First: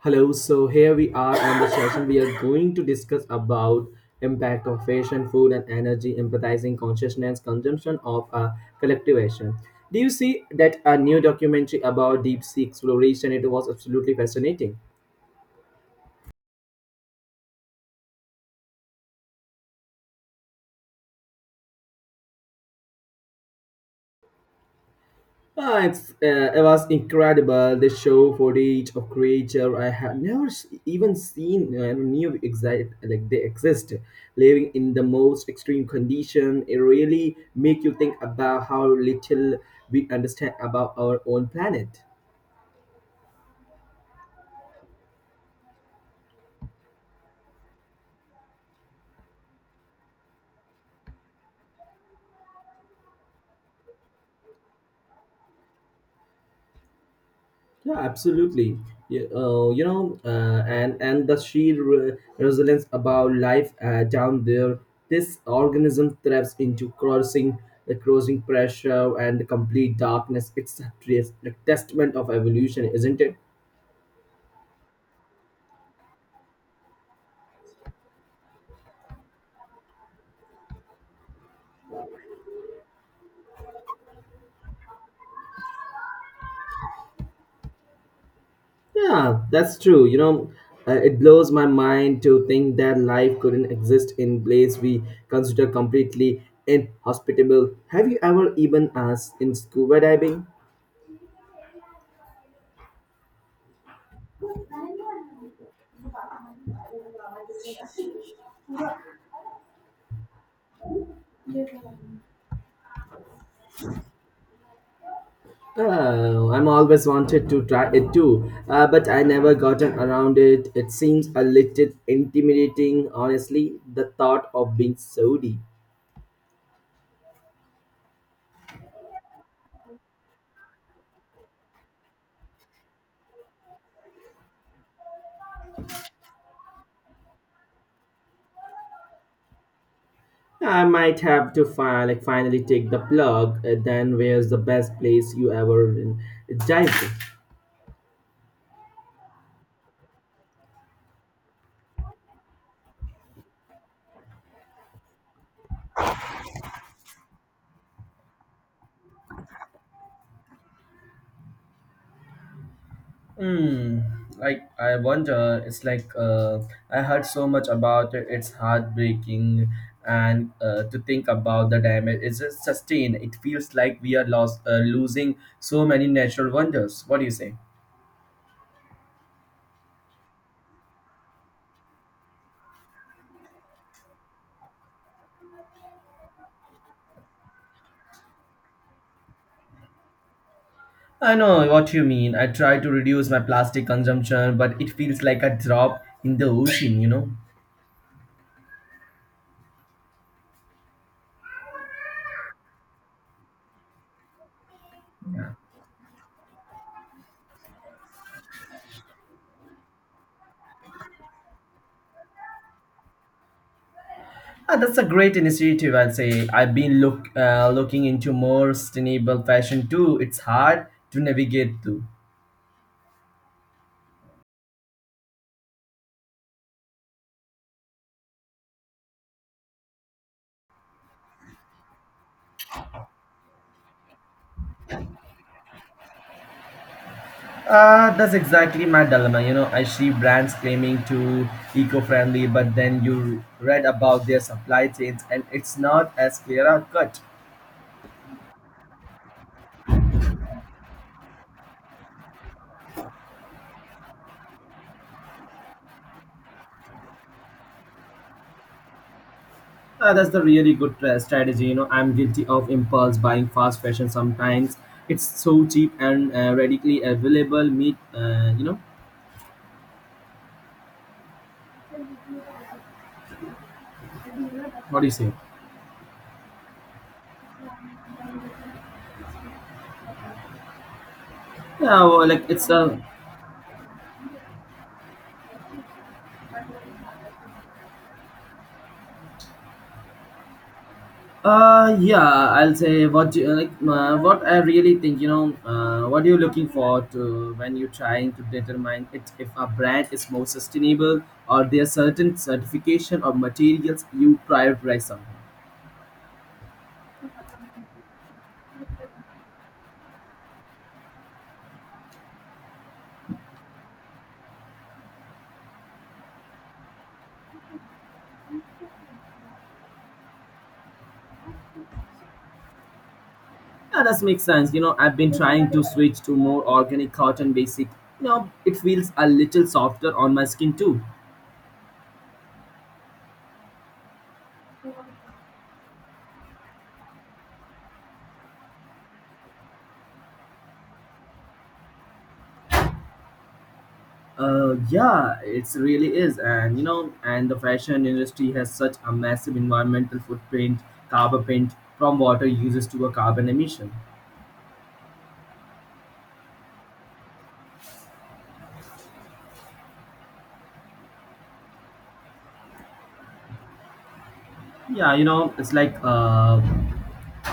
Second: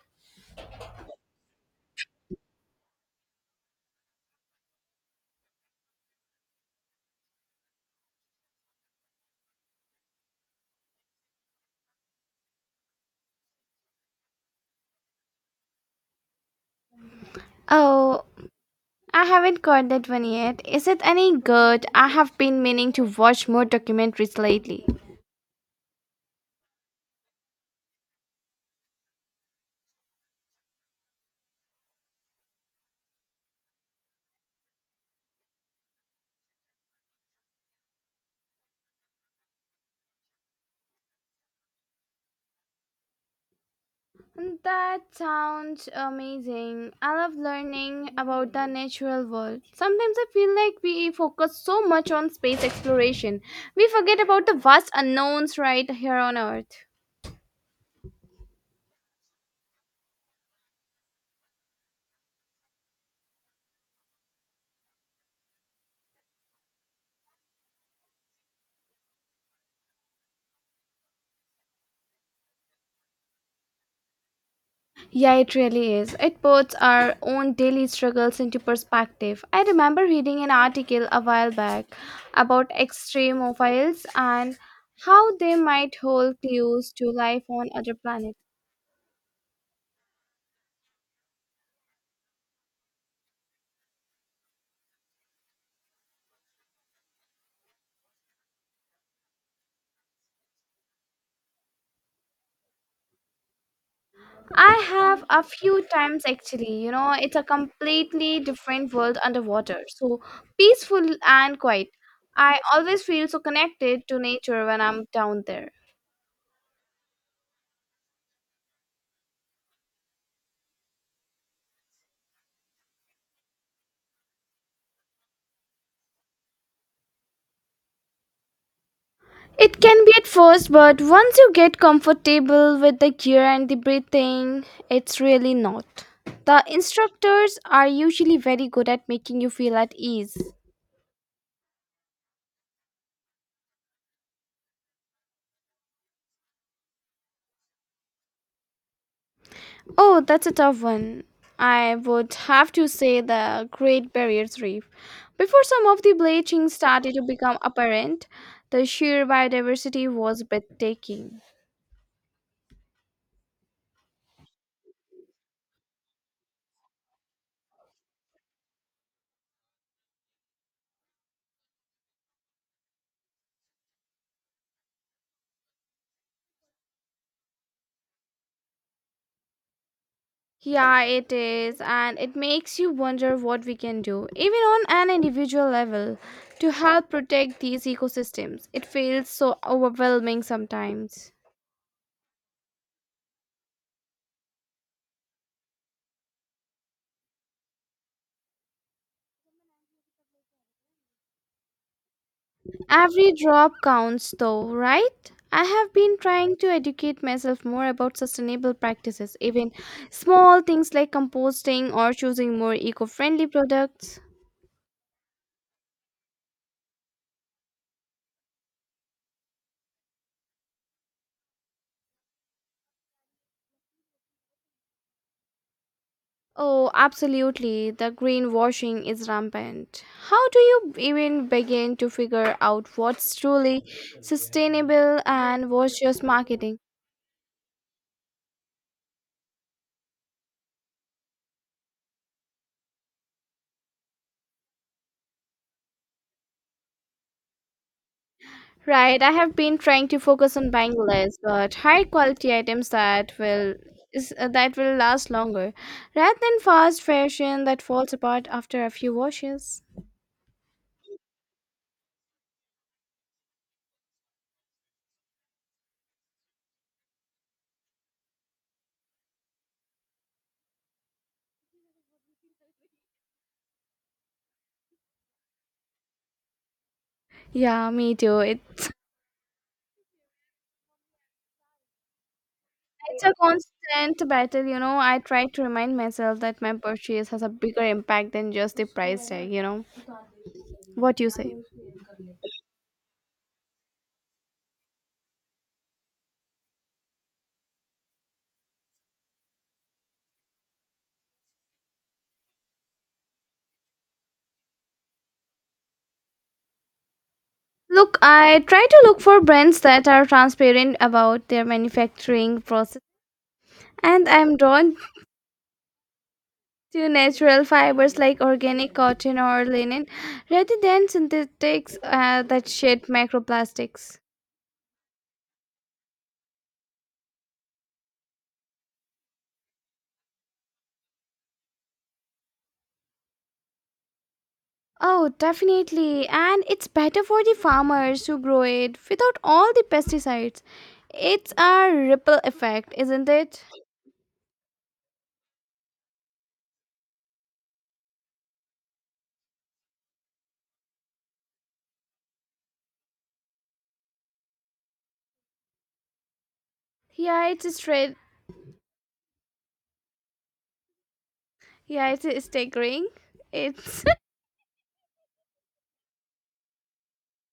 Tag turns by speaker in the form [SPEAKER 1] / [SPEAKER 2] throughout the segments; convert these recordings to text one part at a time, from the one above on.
[SPEAKER 1] Hello, so here we are on the session. We are going to discuss about impact of fashion, food, and energy, empathizing consciousness, consumption of collective action. Do you see that a new documentary about deep sea exploration? It was absolutely fascinating.
[SPEAKER 2] Oh, I haven't caught that one yet. Is it any good? I have been meaning to watch more documentaries lately.
[SPEAKER 1] It was incredible. They show footage of creature I have never even seen. I knew exact like they exist, living in the most extreme condition. It really make you think about how little we understand about our own planet.
[SPEAKER 2] That sounds amazing. I love learning about the natural world. Sometimes I feel like we focus so much on space exploration, we forget about the vast unknowns right here on Earth.
[SPEAKER 1] Yeah, absolutely. Yeah, and the sheer resilience about life down there. This organism thrives into crossing the crossing pressure and the complete darkness. It's a testament of evolution, isn't it?
[SPEAKER 2] Yeah, it really is. It puts our own daily struggles into perspective. I remember reading an article a while back about extremophiles and how they might hold clues to life on other planets.
[SPEAKER 1] Yeah, that's true. You know, it blows my mind to think that life couldn't exist in place we consider completely inhospitable. Have you ever even asked in scuba diving?
[SPEAKER 2] I have a few times actually, you know, it's a completely different world underwater. So peaceful and quiet. I always feel so connected to nature when I'm down there.
[SPEAKER 1] Oh, I'm always wanted to try it too, but I never gotten around it. It seems a little intimidating, honestly, the thought of being sodi.
[SPEAKER 2] It can be at first, but once you get comfortable with the gear and the breathing, it's really not. The instructors are usually very good at making you feel at ease.
[SPEAKER 1] I might have to like finally take the plug. Then where's the best place you ever dived in?
[SPEAKER 2] Oh, that's a tough one. I would have to say the Great Barrier Reef. Before some of the bleaching started to become apparent, the sheer biodiversity was breathtaking.
[SPEAKER 1] Hmm. Like I wonder, it's like I heard so much about it. It's heartbreaking, and to think about the damage, it's just sustained. It feels like we are losing so many natural wonders. What do you say?
[SPEAKER 2] Yeah, it is, and it makes you wonder what we can do, even on an individual level, to help protect these ecosystems. It feels so overwhelming sometimes.
[SPEAKER 1] I know what you mean. I try to reduce my plastic consumption, but it feels like a drop in the ocean.
[SPEAKER 2] Every drop counts, though, right? I have been trying to educate myself more about sustainable practices, even small things like composting or choosing more eco friendly products.
[SPEAKER 1] That's a great initiative. I'll say I've been looking into more sustainable fashion too. It's hard to navigate through.
[SPEAKER 2] Oh, absolutely. The greenwashing is rampant. How do you even begin to figure out what's truly sustainable and what's just marketing?
[SPEAKER 1] That's exactly my dilemma. You know, I see brands claiming to eco-friendly, but then you read about their supply chains, and it's not as clear a cut.
[SPEAKER 2] Right, I have been trying to focus on buying less but high quality items that that will last longer rather than fast fashion that falls apart after a few washes.
[SPEAKER 1] That's the really good strategy. You know, I'm guilty of impulse buying fast fashion sometimes. It's so cheap and readily available. Meet, what do you say?
[SPEAKER 2] Yeah, me too.
[SPEAKER 1] Yeah, well, like it's a
[SPEAKER 2] It's a constant battle, you know. I try to remind myself that my purchase has a bigger impact than just the price tag, you know. What you say?
[SPEAKER 1] Yeah, I'll say what I really think. You know, what you're looking for to when you're trying to determine it if a brand is more sustainable or there are certain certification or materials you prioritize something.
[SPEAKER 2] Look, I try to look for brands that are transparent about their manufacturing process, and I'm drawn to natural fibers like organic cotton or linen rather than synthetics that shed
[SPEAKER 1] Yeah,
[SPEAKER 2] microplastics.
[SPEAKER 1] that makes sense. You know, I've been trying to switch to more organic cotton basic. You know, it feels a little softer on my skin too.
[SPEAKER 2] Oh, definitely. And it's better for the farmers who grow it without all the pesticides. It's a ripple effect, isn't it?
[SPEAKER 1] Yeah, it's really is, and you know, and the fashion industry has such a massive environmental footprint, carbon print from water uses to a carbon emission.
[SPEAKER 2] Yeah, it's straight. Yeah, it's staggering. It's
[SPEAKER 1] Yeah, you know, it's like uh,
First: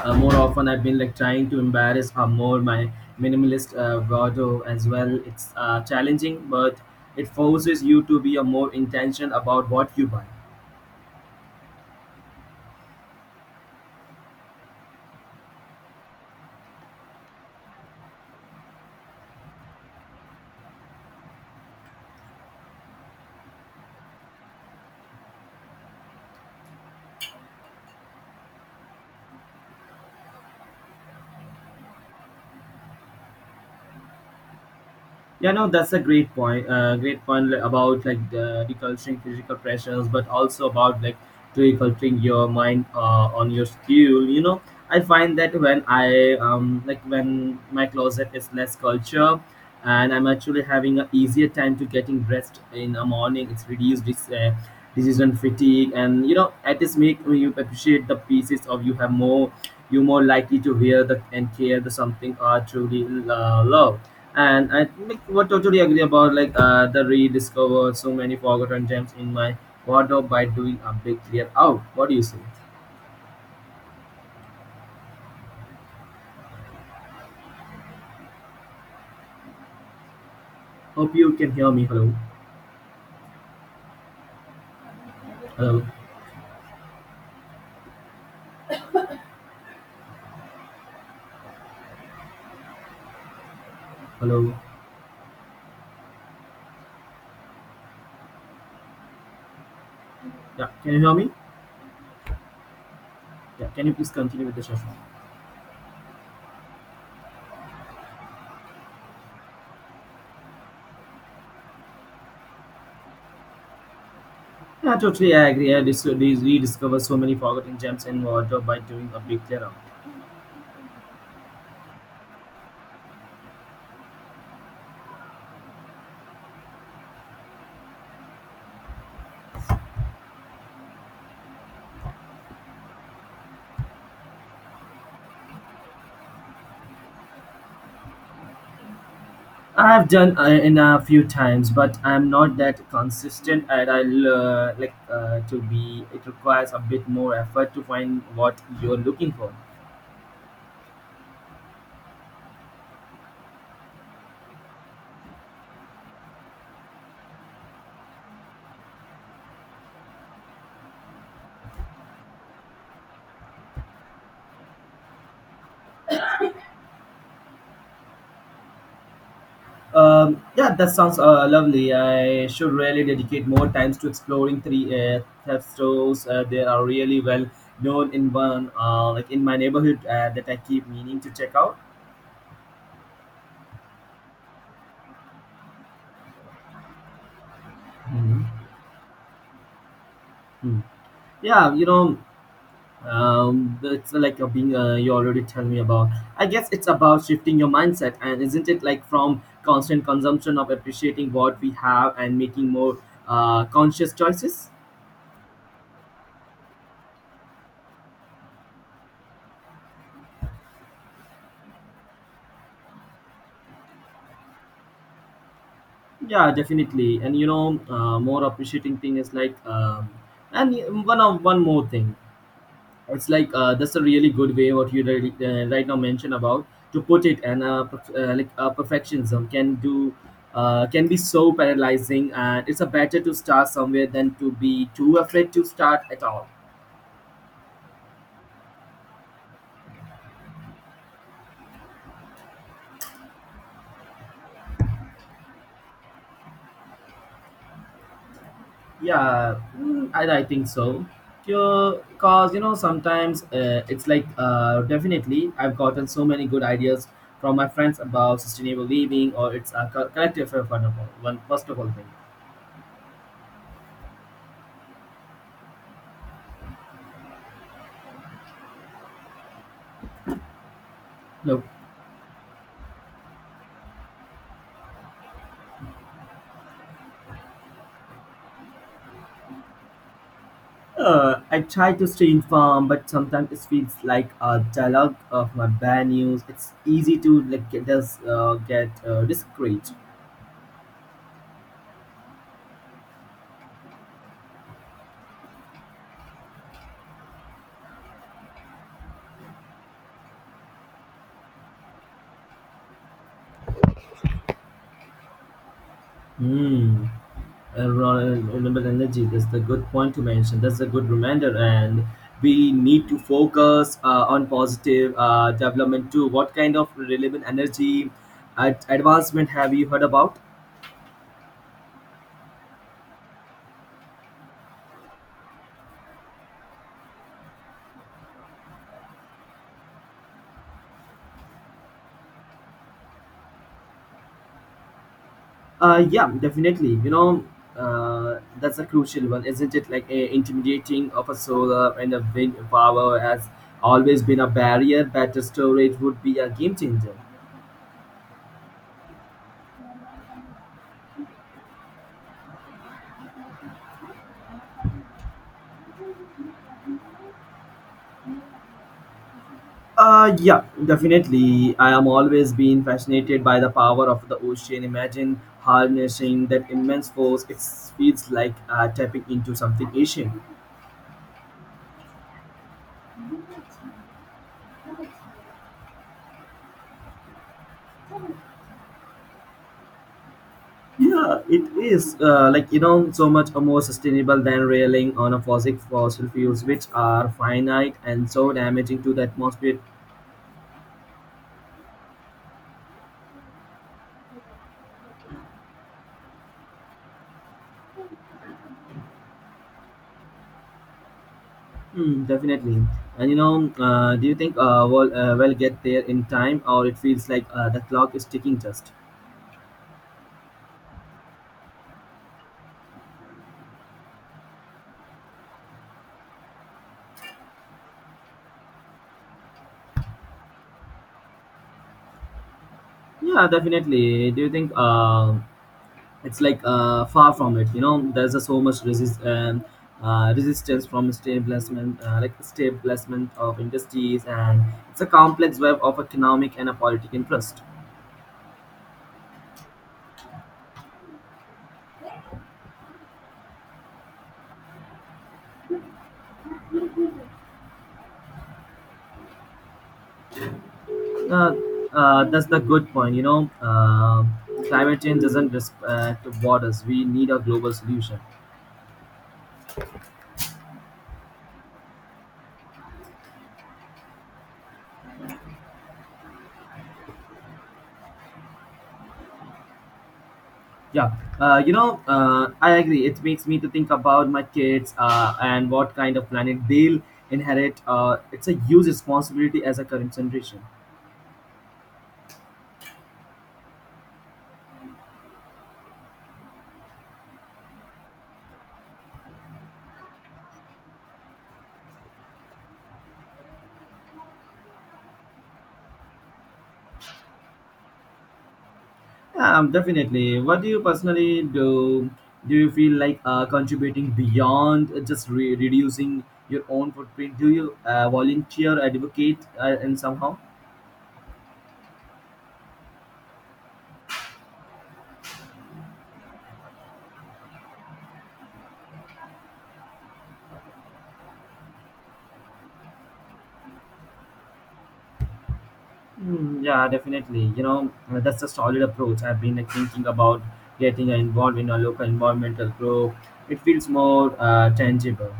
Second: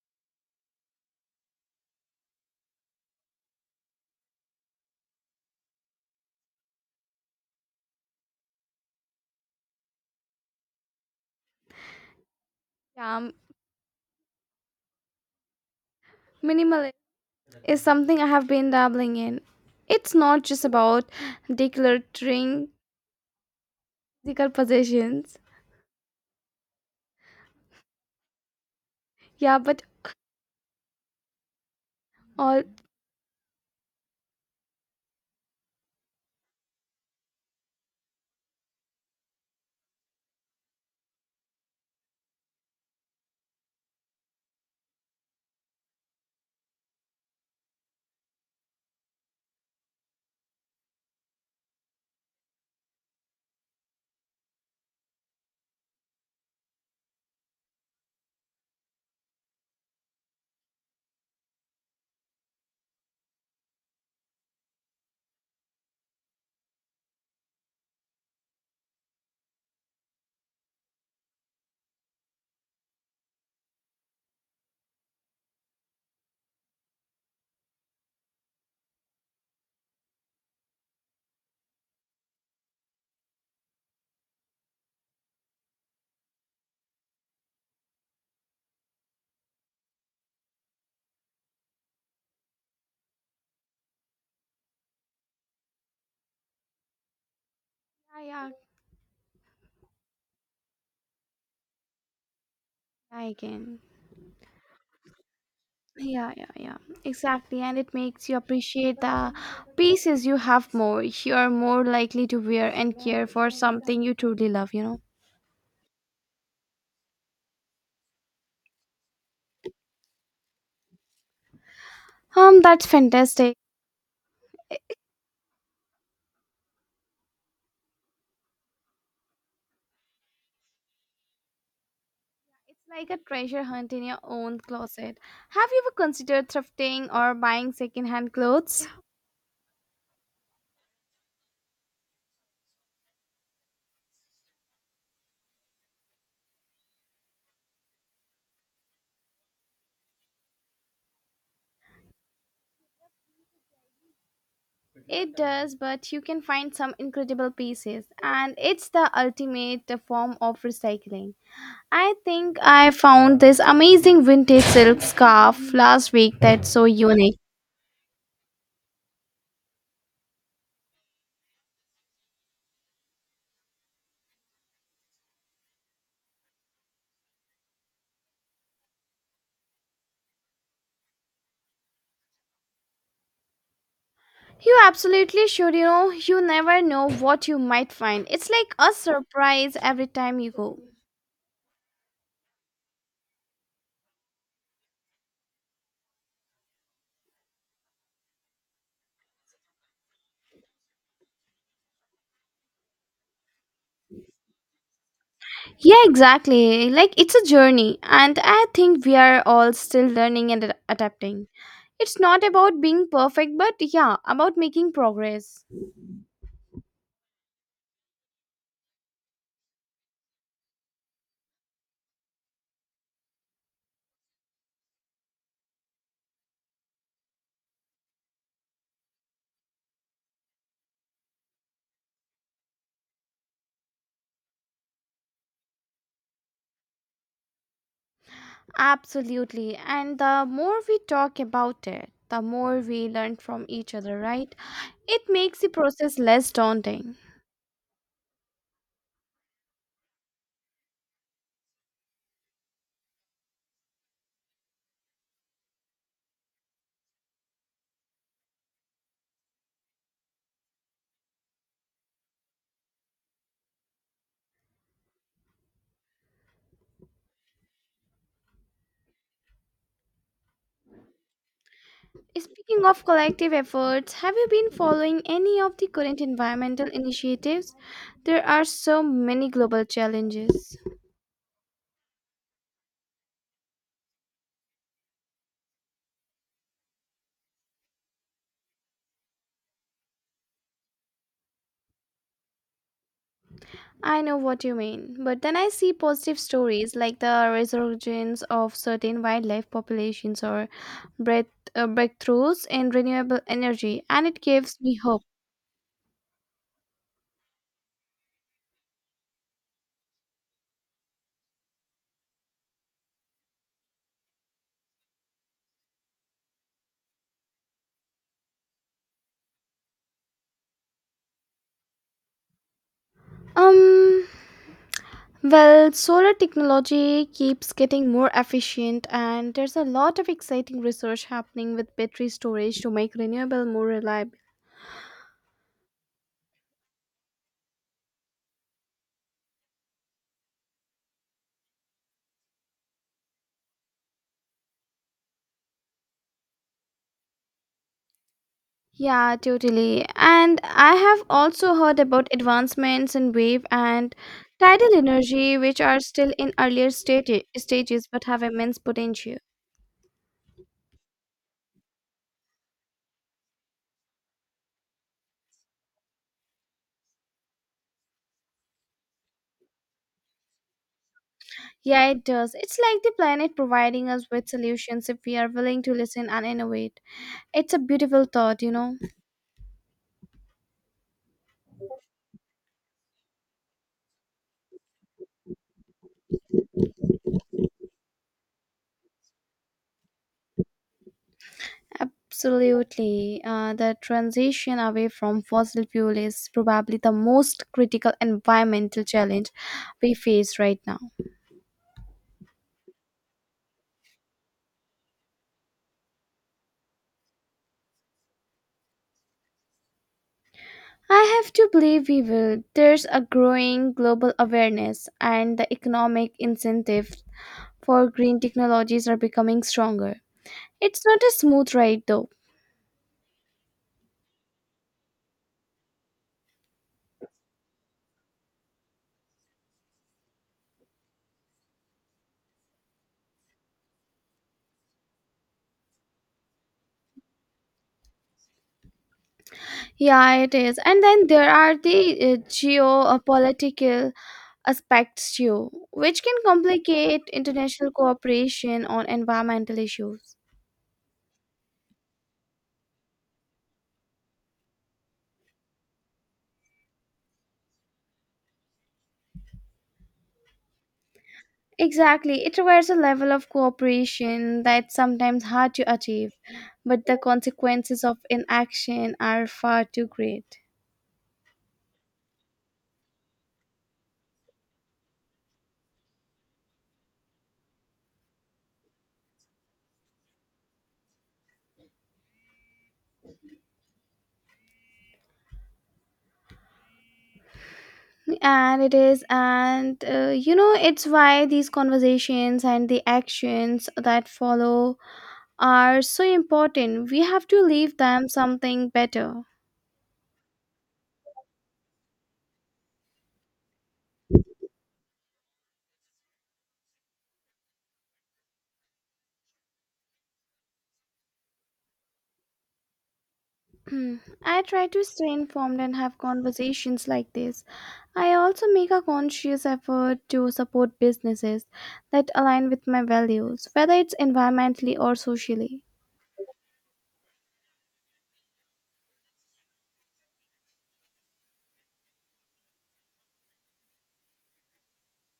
[SPEAKER 1] uh, more often I've been like trying to embarrass more my minimalist wardrobe as well. It's challenging, but it forces you to be a more intentional about what you buy.
[SPEAKER 2] um, minimal is something I have been dabbling in. It's not just about decluttering physical possessions. Yeah, but all.
[SPEAKER 1] Yeah, no, that's a great point. Great point about like the deculturing physical pressures, but also about like deculturing your mind on your skill. You know, I find that when I like when my closet is less culture, and I'm actually having an easier time to getting dressed in the morning. It's reduced this decision fatigue, and you know, at this make you appreciate the pieces of you have more. You're more likely to wear the and care the something are truly love and I like, what totally agree about like the rediscover so many forgotten gems in my wardrobe by doing a big clear out. What do you say? Hope you can hear me. Hello, hello, hello.
[SPEAKER 2] Yeah, yeah,
[SPEAKER 1] Yeah, can you hear me?
[SPEAKER 2] I
[SPEAKER 1] Yeah,
[SPEAKER 2] can.
[SPEAKER 1] can you please continue with the session?
[SPEAKER 2] Yeah, yeah, yeah, exactly. And it makes you appreciate the pieces you have more. You are more likely to wear and care for something you truly love, you
[SPEAKER 1] Yeah,
[SPEAKER 2] know.
[SPEAKER 1] totally I agree. I rediscover so many forgotten gems in wardrobe by doing a big clear out.
[SPEAKER 2] That's fantastic. It's like a treasure hunt in your own closet. Have you ever considered thrifting or buying secondhand clothes?
[SPEAKER 1] I have done in a few times, but I'm not that consistent, and I like to be. It requires a bit more effort to find what you're looking for
[SPEAKER 2] It does, but you can find some incredible pieces, and it's the ultimate form of recycling. I think I found this amazing vintage silk scarf last week that's so unique.
[SPEAKER 1] Yeah, that sounds lovely. I should really dedicate more times to exploring three theft stores. They are really well known in one, like in my neighborhood, that I keep meaning to check out.
[SPEAKER 2] You absolutely should, you know, you never know what you might find. It's
[SPEAKER 1] Mhm.
[SPEAKER 2] like a surprise every time you
[SPEAKER 1] Hmm.
[SPEAKER 2] go.
[SPEAKER 1] Yeah, you know, it's like being you already tell me about. I guess it's about shifting your mindset, and isn't it like from constant consumption of appreciating what we have and making more conscious choices?
[SPEAKER 2] Yeah, exactly. Like it's a journey, and I think we are all still learning and adapting. It's not about being perfect, but yeah, about making progress.
[SPEAKER 1] Yeah, definitely. And you know, more appreciating thing is like, and one more thing. It's like that's a really good way what you really, right now mentioned about to put it, and perfectionism can be so paralyzing, and it's a better to start somewhere than to be too afraid to start at all.
[SPEAKER 2] Absolutely. And the more we talk about it, the more we learn from each other, right? It makes the process less daunting.
[SPEAKER 1] Yeah, mm, I think so. Because, you know, sometimes it's like definitely I've gotten so many good ideas from my friends about sustainable living or it's a collective effort, one first of all thing. Look,
[SPEAKER 2] Speaking of collective efforts, have you been following any of the current environmental initiatives? There are so many global challenges.
[SPEAKER 1] I try to stay informed, but sometimes it feels like a dialogue of my bad news. It's easy to like get discreet.
[SPEAKER 2] I know what you mean, but then I see positive stories like the resurgence of certain wildlife populations or breath, breakthroughs in renewable energy, and it gives me hope.
[SPEAKER 1] Hmm. Renewable energy, that's the good point to mention. That's a good reminder, and we need to focus on positive development too. What kind of renewable energy advancement have you heard about?
[SPEAKER 2] Um, Well, solar technology keeps getting more efficient, and there's a lot of exciting research happening with battery storage to make renewable more reliable.
[SPEAKER 1] Yeah, definitely. You know, that's a crucial one, isn't it? Like a intimidating of a solar and a wind power has always been a barrier. Better storage would be a game changer.
[SPEAKER 2] Yeah, totally. And I have also heard about advancements in wave and tidal energy, which are still in stages but have immense potential.
[SPEAKER 1] Yeah, definitely. I am always been fascinated by the power of the ocean. Imagine harnessing that immense force. It feels like tapping into something ancient.
[SPEAKER 2] Yeah, it does. It's like the planet providing us with solutions if we are willing to listen and innovate. It's a beautiful thought, you know.
[SPEAKER 1] Yeah, it is. Like, you know, so much more sustainable than railing on a fossil fuels, which are finite and so damaging to the atmosphere.
[SPEAKER 2] Absolutely. The transition away from fossil fuel is probably the most critical environmental challenge we face right now.
[SPEAKER 1] Hmm, definitely. And you know, do you think we'll get there in time, or it feels like the clock is ticking just?
[SPEAKER 2] I have to believe we will. There's a growing global awareness, and the economic incentives for green technologies are becoming stronger. It's not a smooth ride, though.
[SPEAKER 1] Yeah, definitely. Do you think? It's like far from it. You know, there's so much resistance from establishment of industries, and it's a complex web of economic and a politic interest.
[SPEAKER 2] Yeah, it is. And then there are the geopolitical aspects too, which can complicate international cooperation on environmental issues.
[SPEAKER 1] uh, that's the good point. You know, climate change doesn't respect borders. We need a global solution.
[SPEAKER 2] Exactly, it requires a level of cooperation that's sometimes hard to achieve, but the consequences of inaction are far too great.
[SPEAKER 1] Yeah, you know, I agree. It makes me to think about my kids, and what kind of planet they'll inherit. It's a huge responsibility as a current generation.
[SPEAKER 2] And it is, and you know, it's why these conversations and the actions that follow are so important. We have to leave them something better.
[SPEAKER 1] Yeah, definitely. What do you personally do? Do you feel like contributing beyond just reducing your own footprint? Do you volunteer, advocate, and somehow?
[SPEAKER 2] Hmm. I try to stay informed and have conversations like this. I also make a conscious effort to support businesses that align with my values, whether it's environmentally or socially.
[SPEAKER 1] Mm, yeah, definitely. You know, that's a solid approach. I've been thinking about getting involved in a local environmental group. It feels more tangible.